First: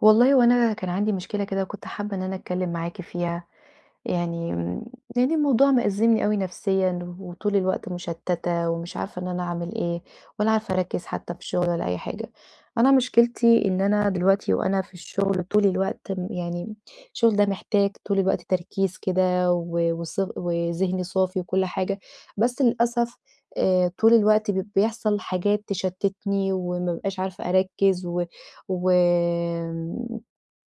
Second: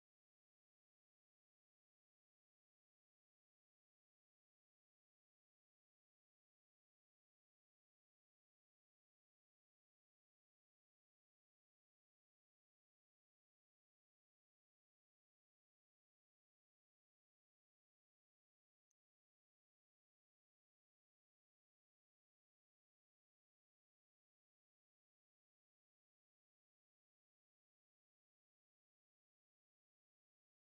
والله هو أنا كان عندي مشكلة كده وكنت حابة إن أنا أتكلم معاكِ فيها، يعني، يعني الموضوع مأزِّمني أوي نفسيًا، وطول الوقت مُشتّتة ومش عارفة إن أنا أعمل إيه ولا عارفة أركّز حتى في شغل ولا أي حاجة، أنا مشكلتي إن أنا دلوقتي وأنا في الشغل طول الوقت يعني، الشغل ده محتاج طول الوقت تركيز كده و وص وذهن صافي وكُلّ حاجة، بس للأسف آآ، طول الوقت ب بيحصل حاجات تشتِّتني وما بابقاش عارفة أركّز و و آمم،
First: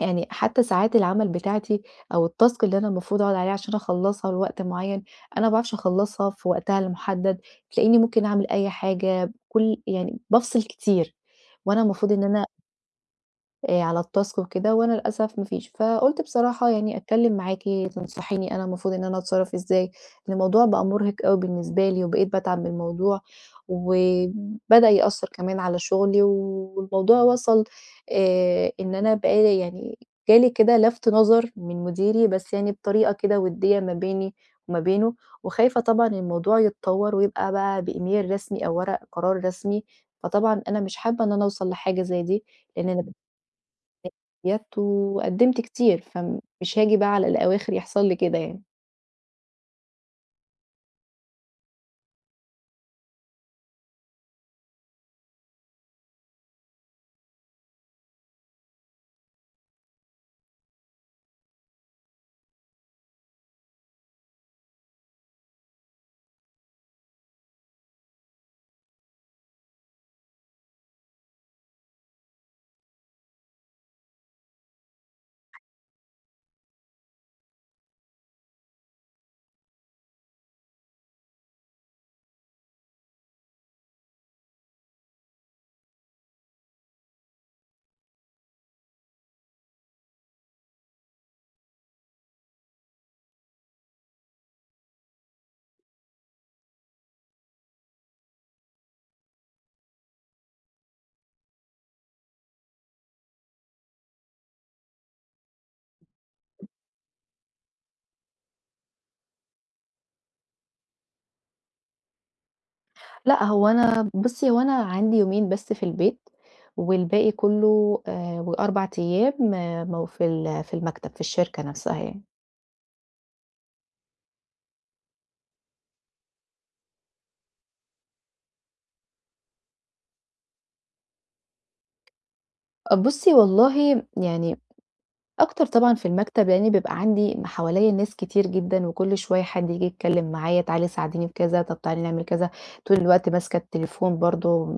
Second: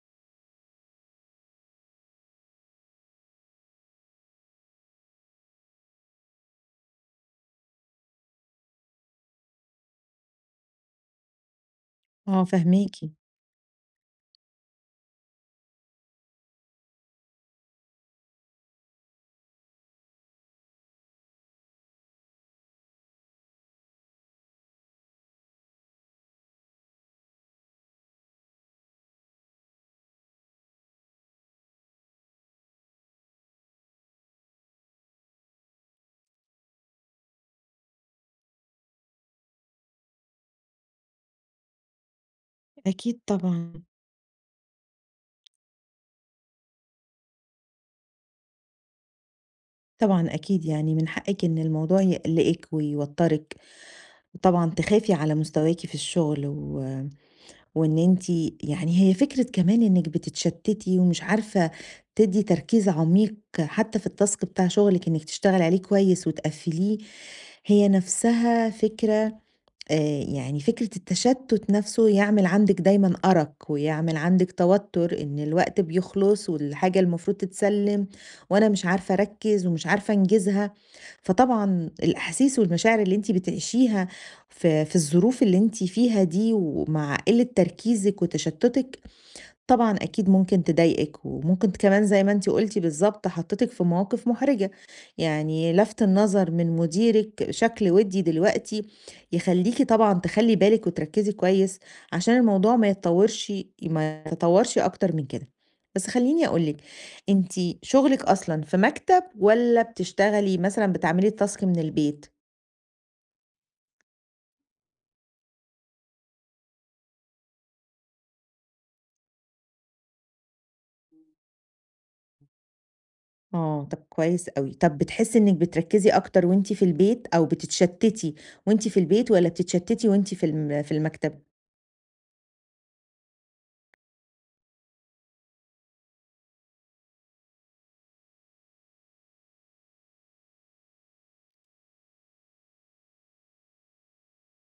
يعني حتى ساعات العمل بتاعتي، أو التاسك اللي أنا المفروض أقعد عليها عشان أخلّصها لوقت معيّن، أنا ما باعرفش أخلّصها في وقتها المحدّد، تلاقيني ممكن أعمل أي حاجة بكُلّ يعني بافصِل كتير، وأنا المفروض إن آه، أنا فاهماكِ. آآ، على التاسك وكده وأنا للأسف ما فيش، فقُلت بصراحة يعني أتكلم معاكِ تنصحيني أنا المفروض إن أنا أتصرَّف إزاي، لأن الموضوع بقى مُرهِق أوي بالنسبة لي وبقيت باتعب من الموضوع، وبدأ يأثَّر كمان على شغلي والموضوع وصَل آآ، إن أنا بقى لي يعني جالي كده لَفت نَظَر من مديري، بس يعني بطريقة كده وديَّة ما بيني وما بينه، وخايفة طبعًا الموضوع يتطوّر ويبقى بقى بإيميل رسمي أو ورق قرار رسمي، فطبعًا أنا مش حابة إن أنا أوصَل لحاجة زي دي، لأن أنا [unintelligible] أكيد طبعًا. وقدِّمت كتير، فمش هاجي بقى على الأواخر يحصل لي كده يعني. طبعًا أكيد يعني من حقِك إن الموضوع يقلقِك ويوترِك وطبعًا تخافي على مستواكِ في الشغل، و وإن أنتِ يعني هي فكرة كمان إنك بتتشتتي ومش عارفة تدي تركيز عميق حتى في الtask بتاع شغلِك إنك تشتغلي عليه كويس وتقفِّليه هي، نفسها فكرة آآ يعني فكرة التشتت نفسه يعمل عندِك دايمًا أرق ويعمل عندِك توتر إن الوقت بيخلُص والحاجة المفروض تتسلم وأنا مش عارفة أركز ومش عارفة أنجزها، فطبعًا الأحاسيس والمشاعر اللي أنتِ بتعيشيها في في الظروف اللي أنتِ فيها دي ومع قلة تركيزِك وتشتتِك طبعًا أكيد ممكن تضايقِك وممكن كمان زي ما أنتِ قلتِ بالضبط، حطيتِك في مواقف محرجة، يعني لفت النظر من مديرِك شكل ودي دلوقتي يخلّيكِ طبعًا تخلّي بالِك وتركزي كويس عشان الموضوع ما يتطورش ما يتطورش أكتر من كده، بس خلّيني أقول لِك أنتِ شغلِك أصلًا في مكتب والّا بتشتغلي مثلًا بتعملي الtask من البيت؟ لأ هو أنا بُصّي هو أنا عندي يومين بس في البيت، والباقي كلّه آآ و4 أيام مو في ال في المكتب، في الشركة نفسها يعني. آه، طَب كويس أوي، طَب بتحسّي إنِك بتركّزِي أكتر وأنتِ في البيت، أو بتتشتتي وأنتِ في البيت، والّا بتتشتتي وأنتِ في الم في المكتب؟ أ بُصّي والله م يعني أكتر طبعًا في المكتب، لأن بيبقي عندي م حواليّا ناس كتير جدًا، وكل شويّة حد ييجي يتكلم معايا تعالي ساعديني في كذا، طَب تعالي نعمل كذا، طول الوقت ماسكة التليفون برضه،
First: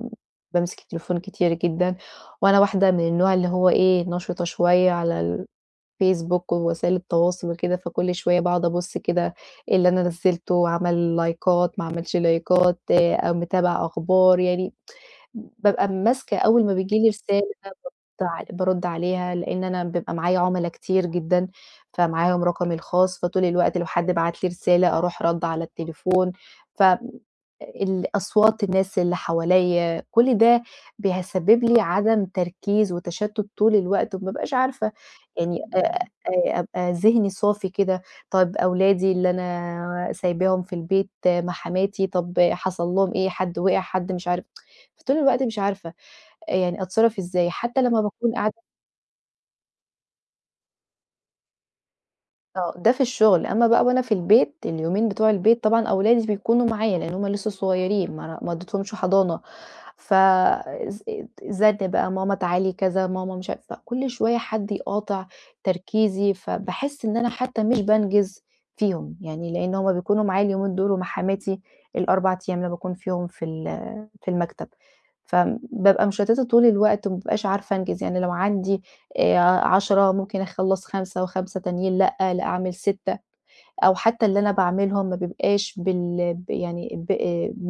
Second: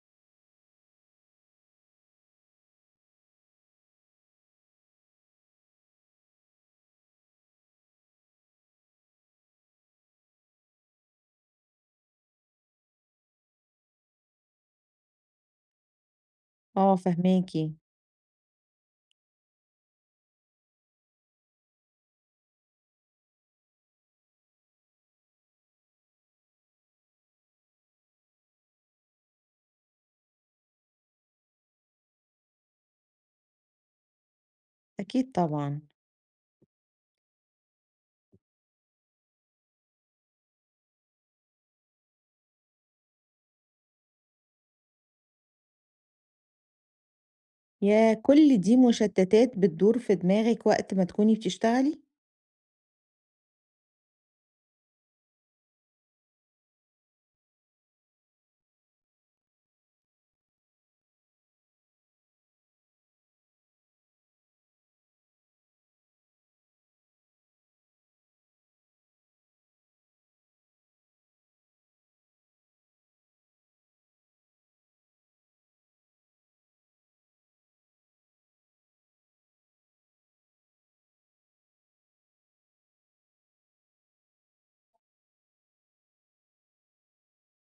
بامسك التليفون كتير جدًا، وأنا واحدة من النوع اللي هو إيه نشطة شوية على الفيسبوك ووسائل التواصل وكده، فكل شوية باقعد أبُص كده إيه اللي أنا نزّلته عمل لايكات ما معملش لايكات أو متابعة أخبار يعني بابقي ماسكة أول ما آه بييجي لي رسالة فاهماكِ. بارُد ع بارُد عليها، لأن أنا بيبقي معايا عُملا كتير جدً، ا فمعاهم رقمي الخاص فطول الوقت لو حد بعت لي رسالة أروح ردّة على التليفون ف الأصوات الناس اللي حواليّا كل ده بيسبب لي عدم تركيز وتشتت طول الوقت، وما أبقاش عارفة أكيد يعني أ طبعًا. أ أبقي ذهني صافي كده، طيب أولادي اللي أنا سايباهم في البيت مع حماتي، طَب حصل لهم إيه؟ حد وقع، حد مش عارف فطول الوقت مش عارفة آآ يعني أتصرَّف إزاي؟ حتى لمّا ياه! باكون كل قاعدة دي مشتتات بتدور في دماغِك، وقت ما تكوني بتشتغلي! آه، ده في الشغل، أمّا بقى وأنا في البيت، اليومين بتوع البيت، طبعًا أولادي بيكونوا معايا لأن هم لسه صغيرين ما أنا ما ودّيتهمش حضانة، ف الز زَنّ بقى "ماما تعالي كذا، ماما مش عارفه" فكُلّ شوية حد يقاطع تركيزي، فباحس إن أنا حتى مش بانجِز فيهم، يعني لأن هم بيكونوا معايا اليومين دول ومع حماتي ال4 أيام اللي باكون فيهم في ال في المكتب، فبابقى مشتَّتة طول الوقت، وما بابقاش عارفة أنجِز يعني لو عندي آآ، 10 ممكن أخلّص 5 و5 تانيين لأ، لأ أعمِل 6، أو حتى اللي أنا باعملهم ما بيبقاش بال ب يعني ب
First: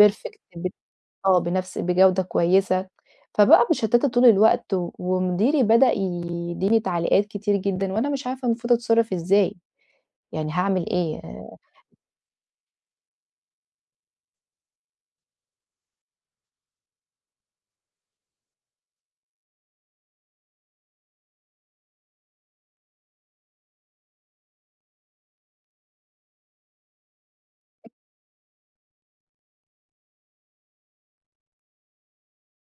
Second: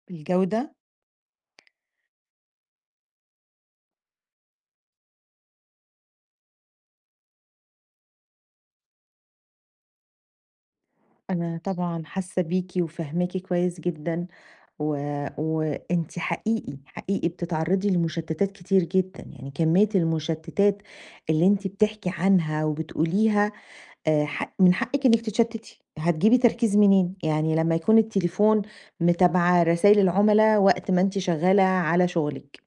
perfect ب الجودة؟ آه، بنفس بجودة كويسة، فبقى مشتَّتة طول الوقت، و ومديري بدأ يدّيني تعليقات كتير جدًا، وأنا مش عارفة المفروض أتصرّف إزاي؟ يعني هاعمل إيه؟ آآ أنا طبعًا حاسة بيكِ، وفاهماكِ كويس جدًا، و وأنتِ حقيقي، حقيقي بتتعرّضي لمشتَّتات كتير جدًا، يعني كمية المشتَّتات اللي أنتِ بتحكي عنها وبتقوليها آآ، حق من حقِّك إنِّك تتشتِّتي، هتجيبي تركيز منين؟ يعني لمّا يكون التليفون متابعة رسايل العملا وقت ما أنتِ شغالة على شغلِك،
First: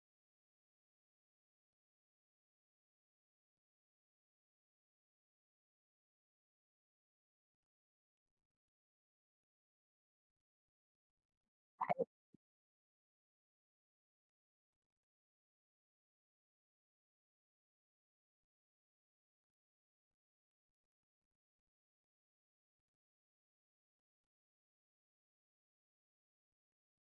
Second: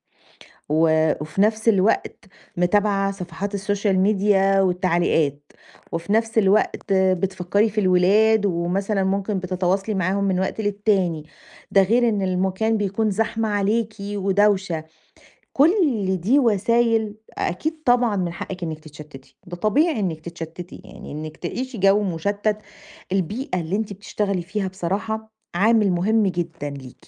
و وفي نفس الوقت متابعة صفحات الSocial Media والتعليقات، وفي نفس الوقت بتفكّري في الولاد، ومثلًا ممكن بتتواصلي معاهم من وقت للتاني، ده [unintelligible] غير إن المكان بيكون زحمة عليكِ ودوشة، كُلّ دي وسايل أكيد طبعًا من حقِّك إنِّك تتشتِّتي، ده طبيعي إنِّك تتشتِّتي، يعني إنِّك تعيشي جو مشتَّت البيئة اللي أنتِ بتشتغلي فيها بصراحة عامل مهم جدًا ليكِ.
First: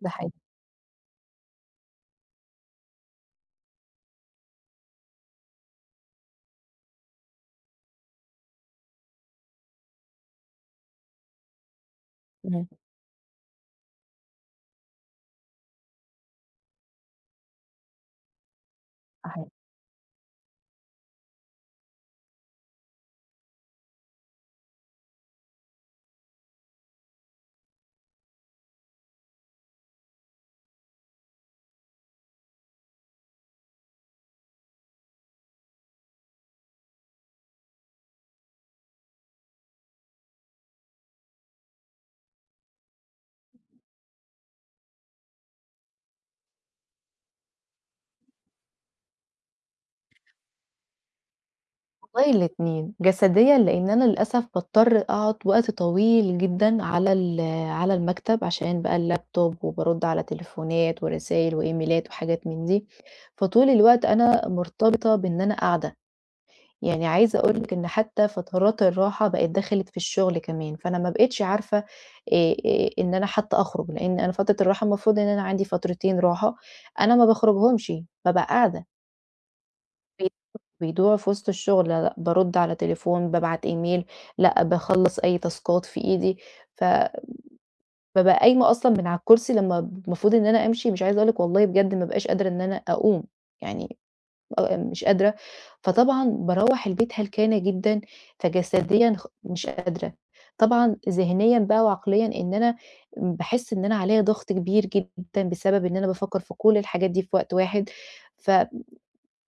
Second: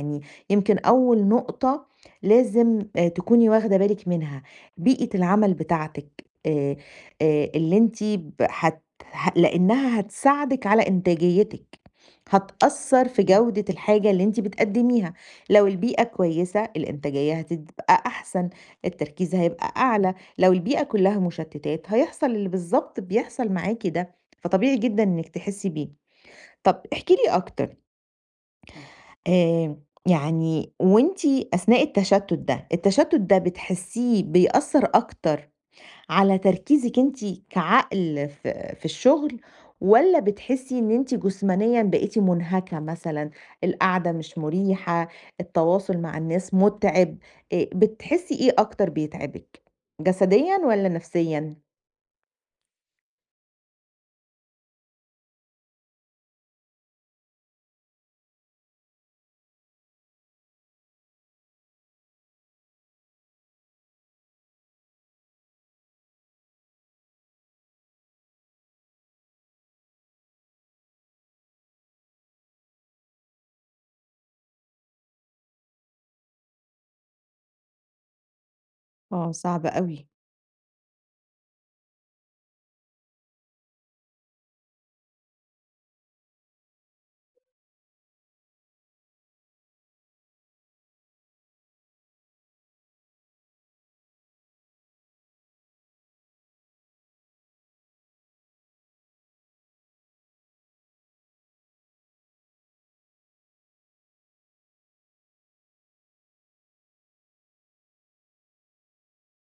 ده حقيقي. يمكن أول نقطة لازم آآ، تكوني واخدة بالِك منها، بيئة العمل بتاعتِك آآ، آآ، اللي أنتِ ب هت هت لأنها هتساعدِك على إنتاجيتِك، امم. هتأثّر في جودة الحاجة اللي أنتِ بتقدِّميها، لو البيئة كويسة الإنتاجية هتبقى أحسن، التركيز [unintelligible] هيبقى أعلى، لو البيئة كلَّها مشتِّتات هيحصل اللي بالضبط بيحصل معاكِ ده، فطبيعي جدًا إنِّك تحسّي بيه. طَب احكي لي أكتر آآ، يعني وأنتِ أثناء التشتُّت ده، التشتُّت ده بتحسيه بيأثّر أكتر على تركيزِك أنتِ كعقل في في الشغل، والَّا بتحسي إن أنتِ جسمانيًا بقيتِ منهكة مثلًا، القعدة مش مريحة، التواصل مع الناس متعب آآ، بتحسي إيه أكتر بيتعبِك؟ جسديًا والَّا نفسيًا؟ والله الاتنين، جسديًا لإن أنا للأسف باضطر أقعُد وقت طويل جدًا على ال على المكتب عشان بقى اللاب توب وبارُد على تليفونات ورسايل وإيميلات وحاجات من دي، فطول الوقت أنا مرتبطة بإن أنا قاعدة. يعني عايزة أقول لِك إن حتّى فترات الراحة بقيت دخلت في الشُغل كمان، فأنا ما بقيتش عارفة آآ آآ إن أنا حتّى أخرُج لإن أنا فترة الراحة المفروض إن أنا عندي فترتين راحة، أنا ما باخرُجهمشِ بابقى قاعدة. آه، صعبة أوي. [unintelligible] بيضيعوا في وِسط الشُغل لا، لأ بارُد على تليفون، بابعت إيميل، لأ باخلّص أي تاسكات في إيدي، ف بابقى قايمة أصلًا من على الكرسي لمّا ب المفروض إن أنا أمشي مش عايزة أقول لِك والله بجد ما بقاش قادرة إن أنا أقوم، يعني أبقى مش قادرة، فطبعًا باروّح البيت هلكانة جدًا، فجسديًا خ مش قادرة. طبعًا ذِهنيًا بقى وعقليًا إن أنا م باحِس إن أنا عليا ضَغْط كبير جدًا بسبب إن أنا بافكّر في كل الحاجات دي في وقت واحد، ف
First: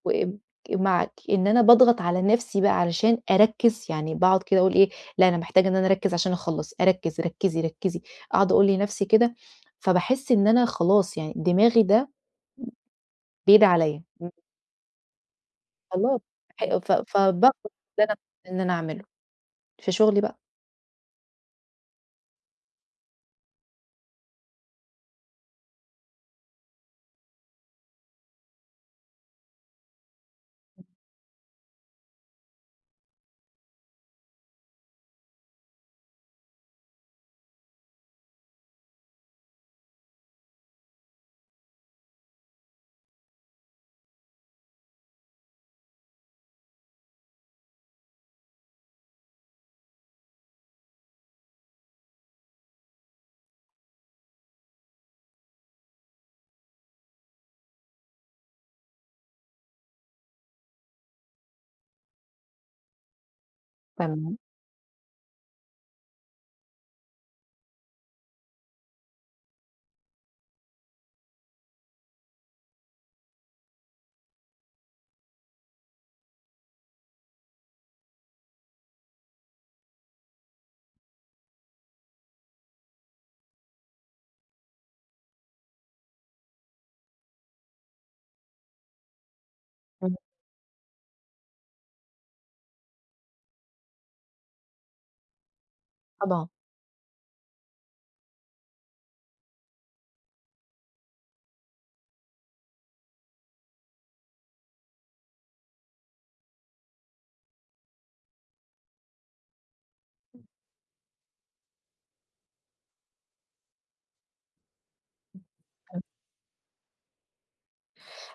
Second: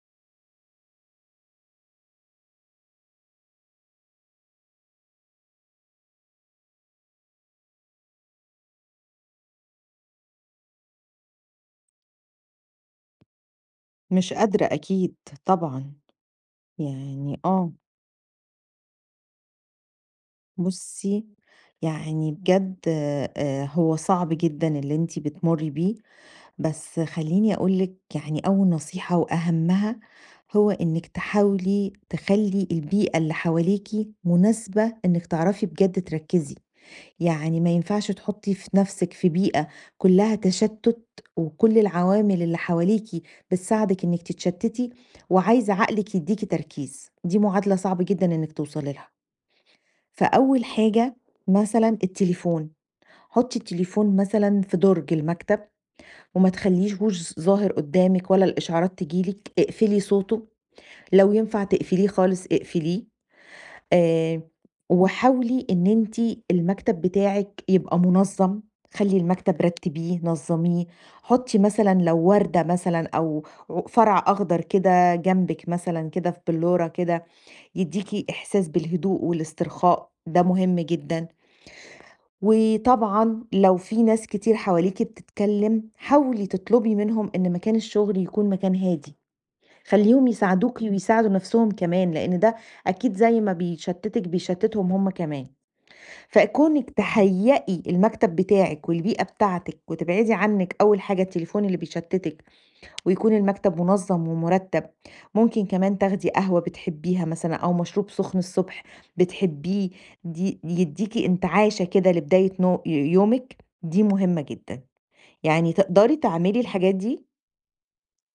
وآمم ك معاكِ إن أنا باضغط على نَفْسي بقى علشان أركِّز، يعني باقعُد كده أقول إيه، لأ أنا محتاجة إن أنا أركِّز عشان أخلَّص، أركِّز، ركّزي، ركّزي، أقعُد أقول لنفسي كده، فباحِس إن أنا خلاص يعني دماغي ده بيدعي عليّا. مش قادرة أكيد طبعًا، خلاص ح ف ف يعني آه. [unintelligible] إن أعمله، في شُغلي بقى. بُصّي، يعني بجد آآ هو صعب جدًا اللي أنتِ بتمُرّي بيه، بس خلّيني أقول لِك يعني أول نصيحة وأهمّها، هو إنِّك تحاولي تخلّي البيئة اللي حواليكِ مناسبة إنِّك تعرفي بجد تركِّزي. يعني ما ينفعش تحُطّي في نَفْسِك في بيئة كُلّها تشتُّت وكل العوامل اللي حواليكِ بتساعدِك إنِّك تتشتِّتي وعايزة عقلِك يدّيكِ تركيز، دي معادلة صعبة جدًا إنِّك توصلي لها. فأول حاجة مثلًا التليفون، حُطّي التليفون مثلًا في دُرج المكتب وما تخلّيهوش ظاهر قُدّامِك والّا الإشعارات تيجي لِك، اقفلي صوته، لو ينفع تقفليه خالص اقفليه، تم آآ وحاولي إن أنتِ المكتب بتاعِك يبقى مُنظّم، خلّي المكتب رتّبيه نظّميه، حُطّي مثلًا لو وردة مثلًا أو ع فرع أخضر كده جنبِك مثلًا كده في بلُّورة كده، يدّيكِ إحساس بالهدوء والاسترخاء، ده مهم جدًا. وطبعًا لو في ناس كتير حواليكِ بتتكلِّم، حاولي تطلُبي منهم إن مكان الشُغل يكون مكان هادي. [unintelligible] خلّيهم يساعدوكِ ويساعدوا نَفْسهم كمان، لإن ده أكيد زي ما بيشتِّتِك بيشتِّتِهم هم كمان. طبعًا. فكُونِك تهيّئي المكتب بتاعِك والبيئة بتاعتِك وتبعدي عنِّك أول حاجة التليفون اللي بيشتِّتِك ويكون المكتب مُنظّم ومُرتّب، ممكن كمان تاخدي قهوة بتحبّيها مثلًا أو مشروب سُخن الصبح بتحبّيه دي يدّيكِ انتعاشة كده لبداية نو ي يومِك، دي مهمّة جدًا. يعني [unintelligible] تقدري تعملي الحاجات دي؟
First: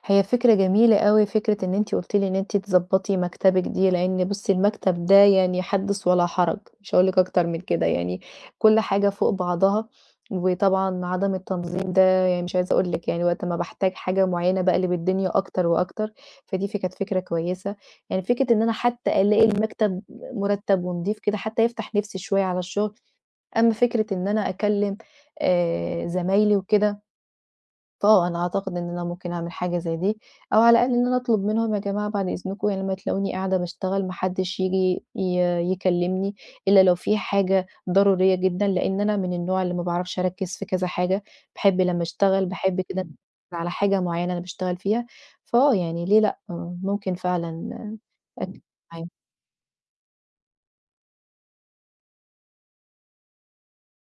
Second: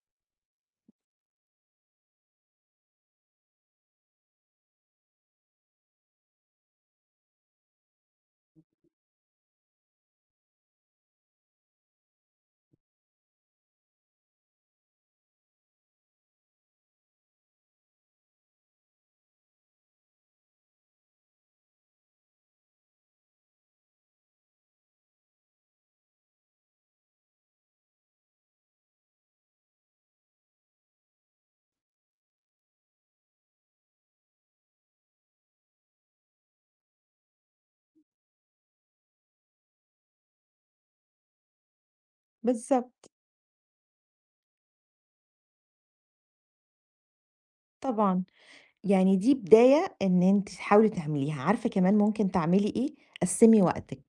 هي فكرة جميلة أوي فكرة إن أنتِ قُلتِ لي إن أنتِ تضبطي مكتبِك دي لأن بُصّي المكتب ده يعني حدِّث ولا حرج، مش هاقول لِك أكتر من كده يعني كل حاجة فوق بعضها وطبعًا عدم التنظيم ده يعني مش عايزة أقول لِك يعني وقت ما باحتاج حاجة معيّنة باقلب الدنيا أكتر وأكتر، فدي فك كانت فكرة كويسة. يعني فكرة إن أنا حتى ألاقي المكتب مُرتب ونضيف كده حتى يفتح نفسي شوية على الشغل. أمّا فكرة إن أنا أكلّم آآ زمايلي وكده آه أنا أعتقد إن أنا ممكن أعمل حاجة زي دي أو على الأقل إن أنا أطلب منهم يا جماعة بعد إذنكم لمّا تلاقوني قاعدة باشتغل ما حدش ييجي ي يكلمني إلا لو في حاجة ضرورية جدًًا لأن أنا من النوع اللي ما باعرفش أركِّز في كذا حاجة، باحب لمّا أشتغل باحب بالضبط. كده على حاجة معيّنة أنا باشتغل فيها. فآه يعني ليه لأ؟ ممكن فعلًا طبعًا، أك [unintelligible] يعني دي بداية إن أنتِ تحاولي تعمليها، عارفة كمان ممكن تعملي إيه؟ قسّمي وقتِك.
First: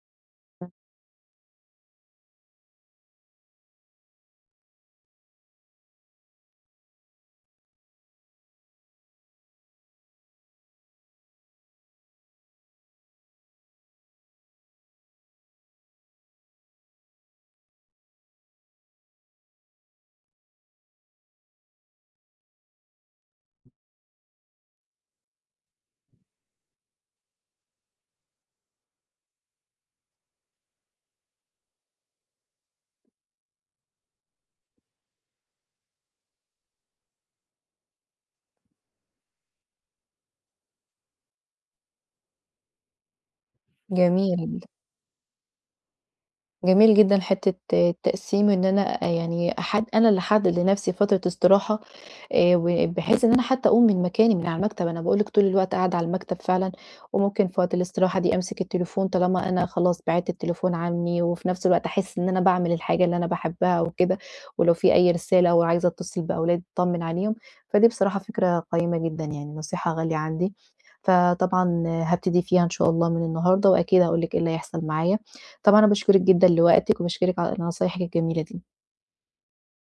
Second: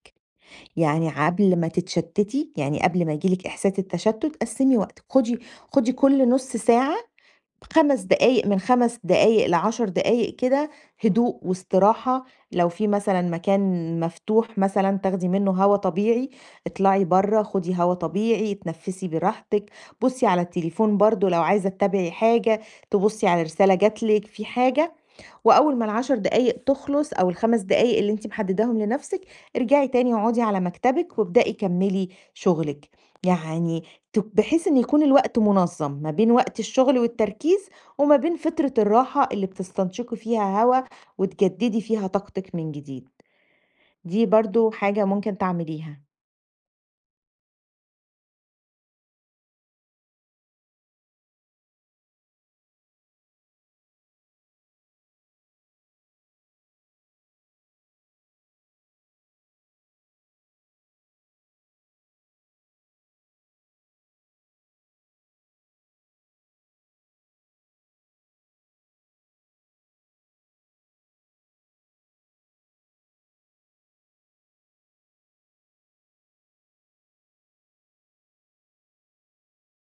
[unintelligible] يعني ع قبل ما تتشتتي، يعني قبل ما ييجي لِك إحساس التشتت قسّمي وقتِك، خدي خدي كُل نُص ساعة، 5 دقايق من 5 دقايق ل10 دقايق كده هدوء واستراحة لو في مثلًا مكان مفتوح مثلًا تاخدي منه هوا طبيعي، اطلعي برّه خدي هوا طبيعي، اتنفسي براحتِك، بُصّي على التليفون برضه لو عايزة تتابعي حاجة، تبُصّي على رسالة جات لِك في حاجة، وأول ما ال10 دقايق تخلص أو ال5 دقايق اللي أنتِ محدداهم لنفسِك ارجعي تاني اقعدي على مكتبِك وابدئي كمّلي شغلِك. يعني ت بحيث إن يكون الوقت منظّم ما بين وقت الشغل والتركيز وما بين فترة الراحة اللي بتستنشقي فيها هوا وتجددي فيها طاقتِك من جديد. دي جميل. برضه حاجة ممكن تعمليها. جميل جدًًا حتة التقسيم إن أنا يعني أحد أنا اللي أحدد لنفسي فترة استراحة آآ وبحيث إن أنا حتى أقوم من مكاني من على المكتب، أنا باقول لِك طول الوقت قاعدة على المكتب فعلًا وممكن في وقت الاستراحة دي أمسك التليفون طالما أنا خلاص بعدت التليفون عني وفي نفس الوقت أحس إن أنا باعمل من الحاجة اللي أنا باحبها وكده ولو في أي رسالة أو عايزة أتصل بأولاد أطمن عليهم، فدي بصراحة فكرة قيّمة جدًًا يعني نصيحة غالية عندي. فطبعًا هابتدي فيها إن شاء الله من النهاردة وأكيد هاقول لِك إيه اللي هيحصل معايا. طبعًا أنا باشكرك جدًًا لوقتِك وباشكرِك على نصايحِك الجميلة دي.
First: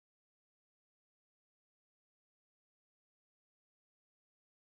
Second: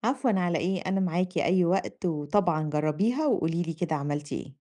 عفوًا، على إيه؟ أنا معاكِ أي وقت وطبعًا جربيها وقولي لي كده عملتِ إيه.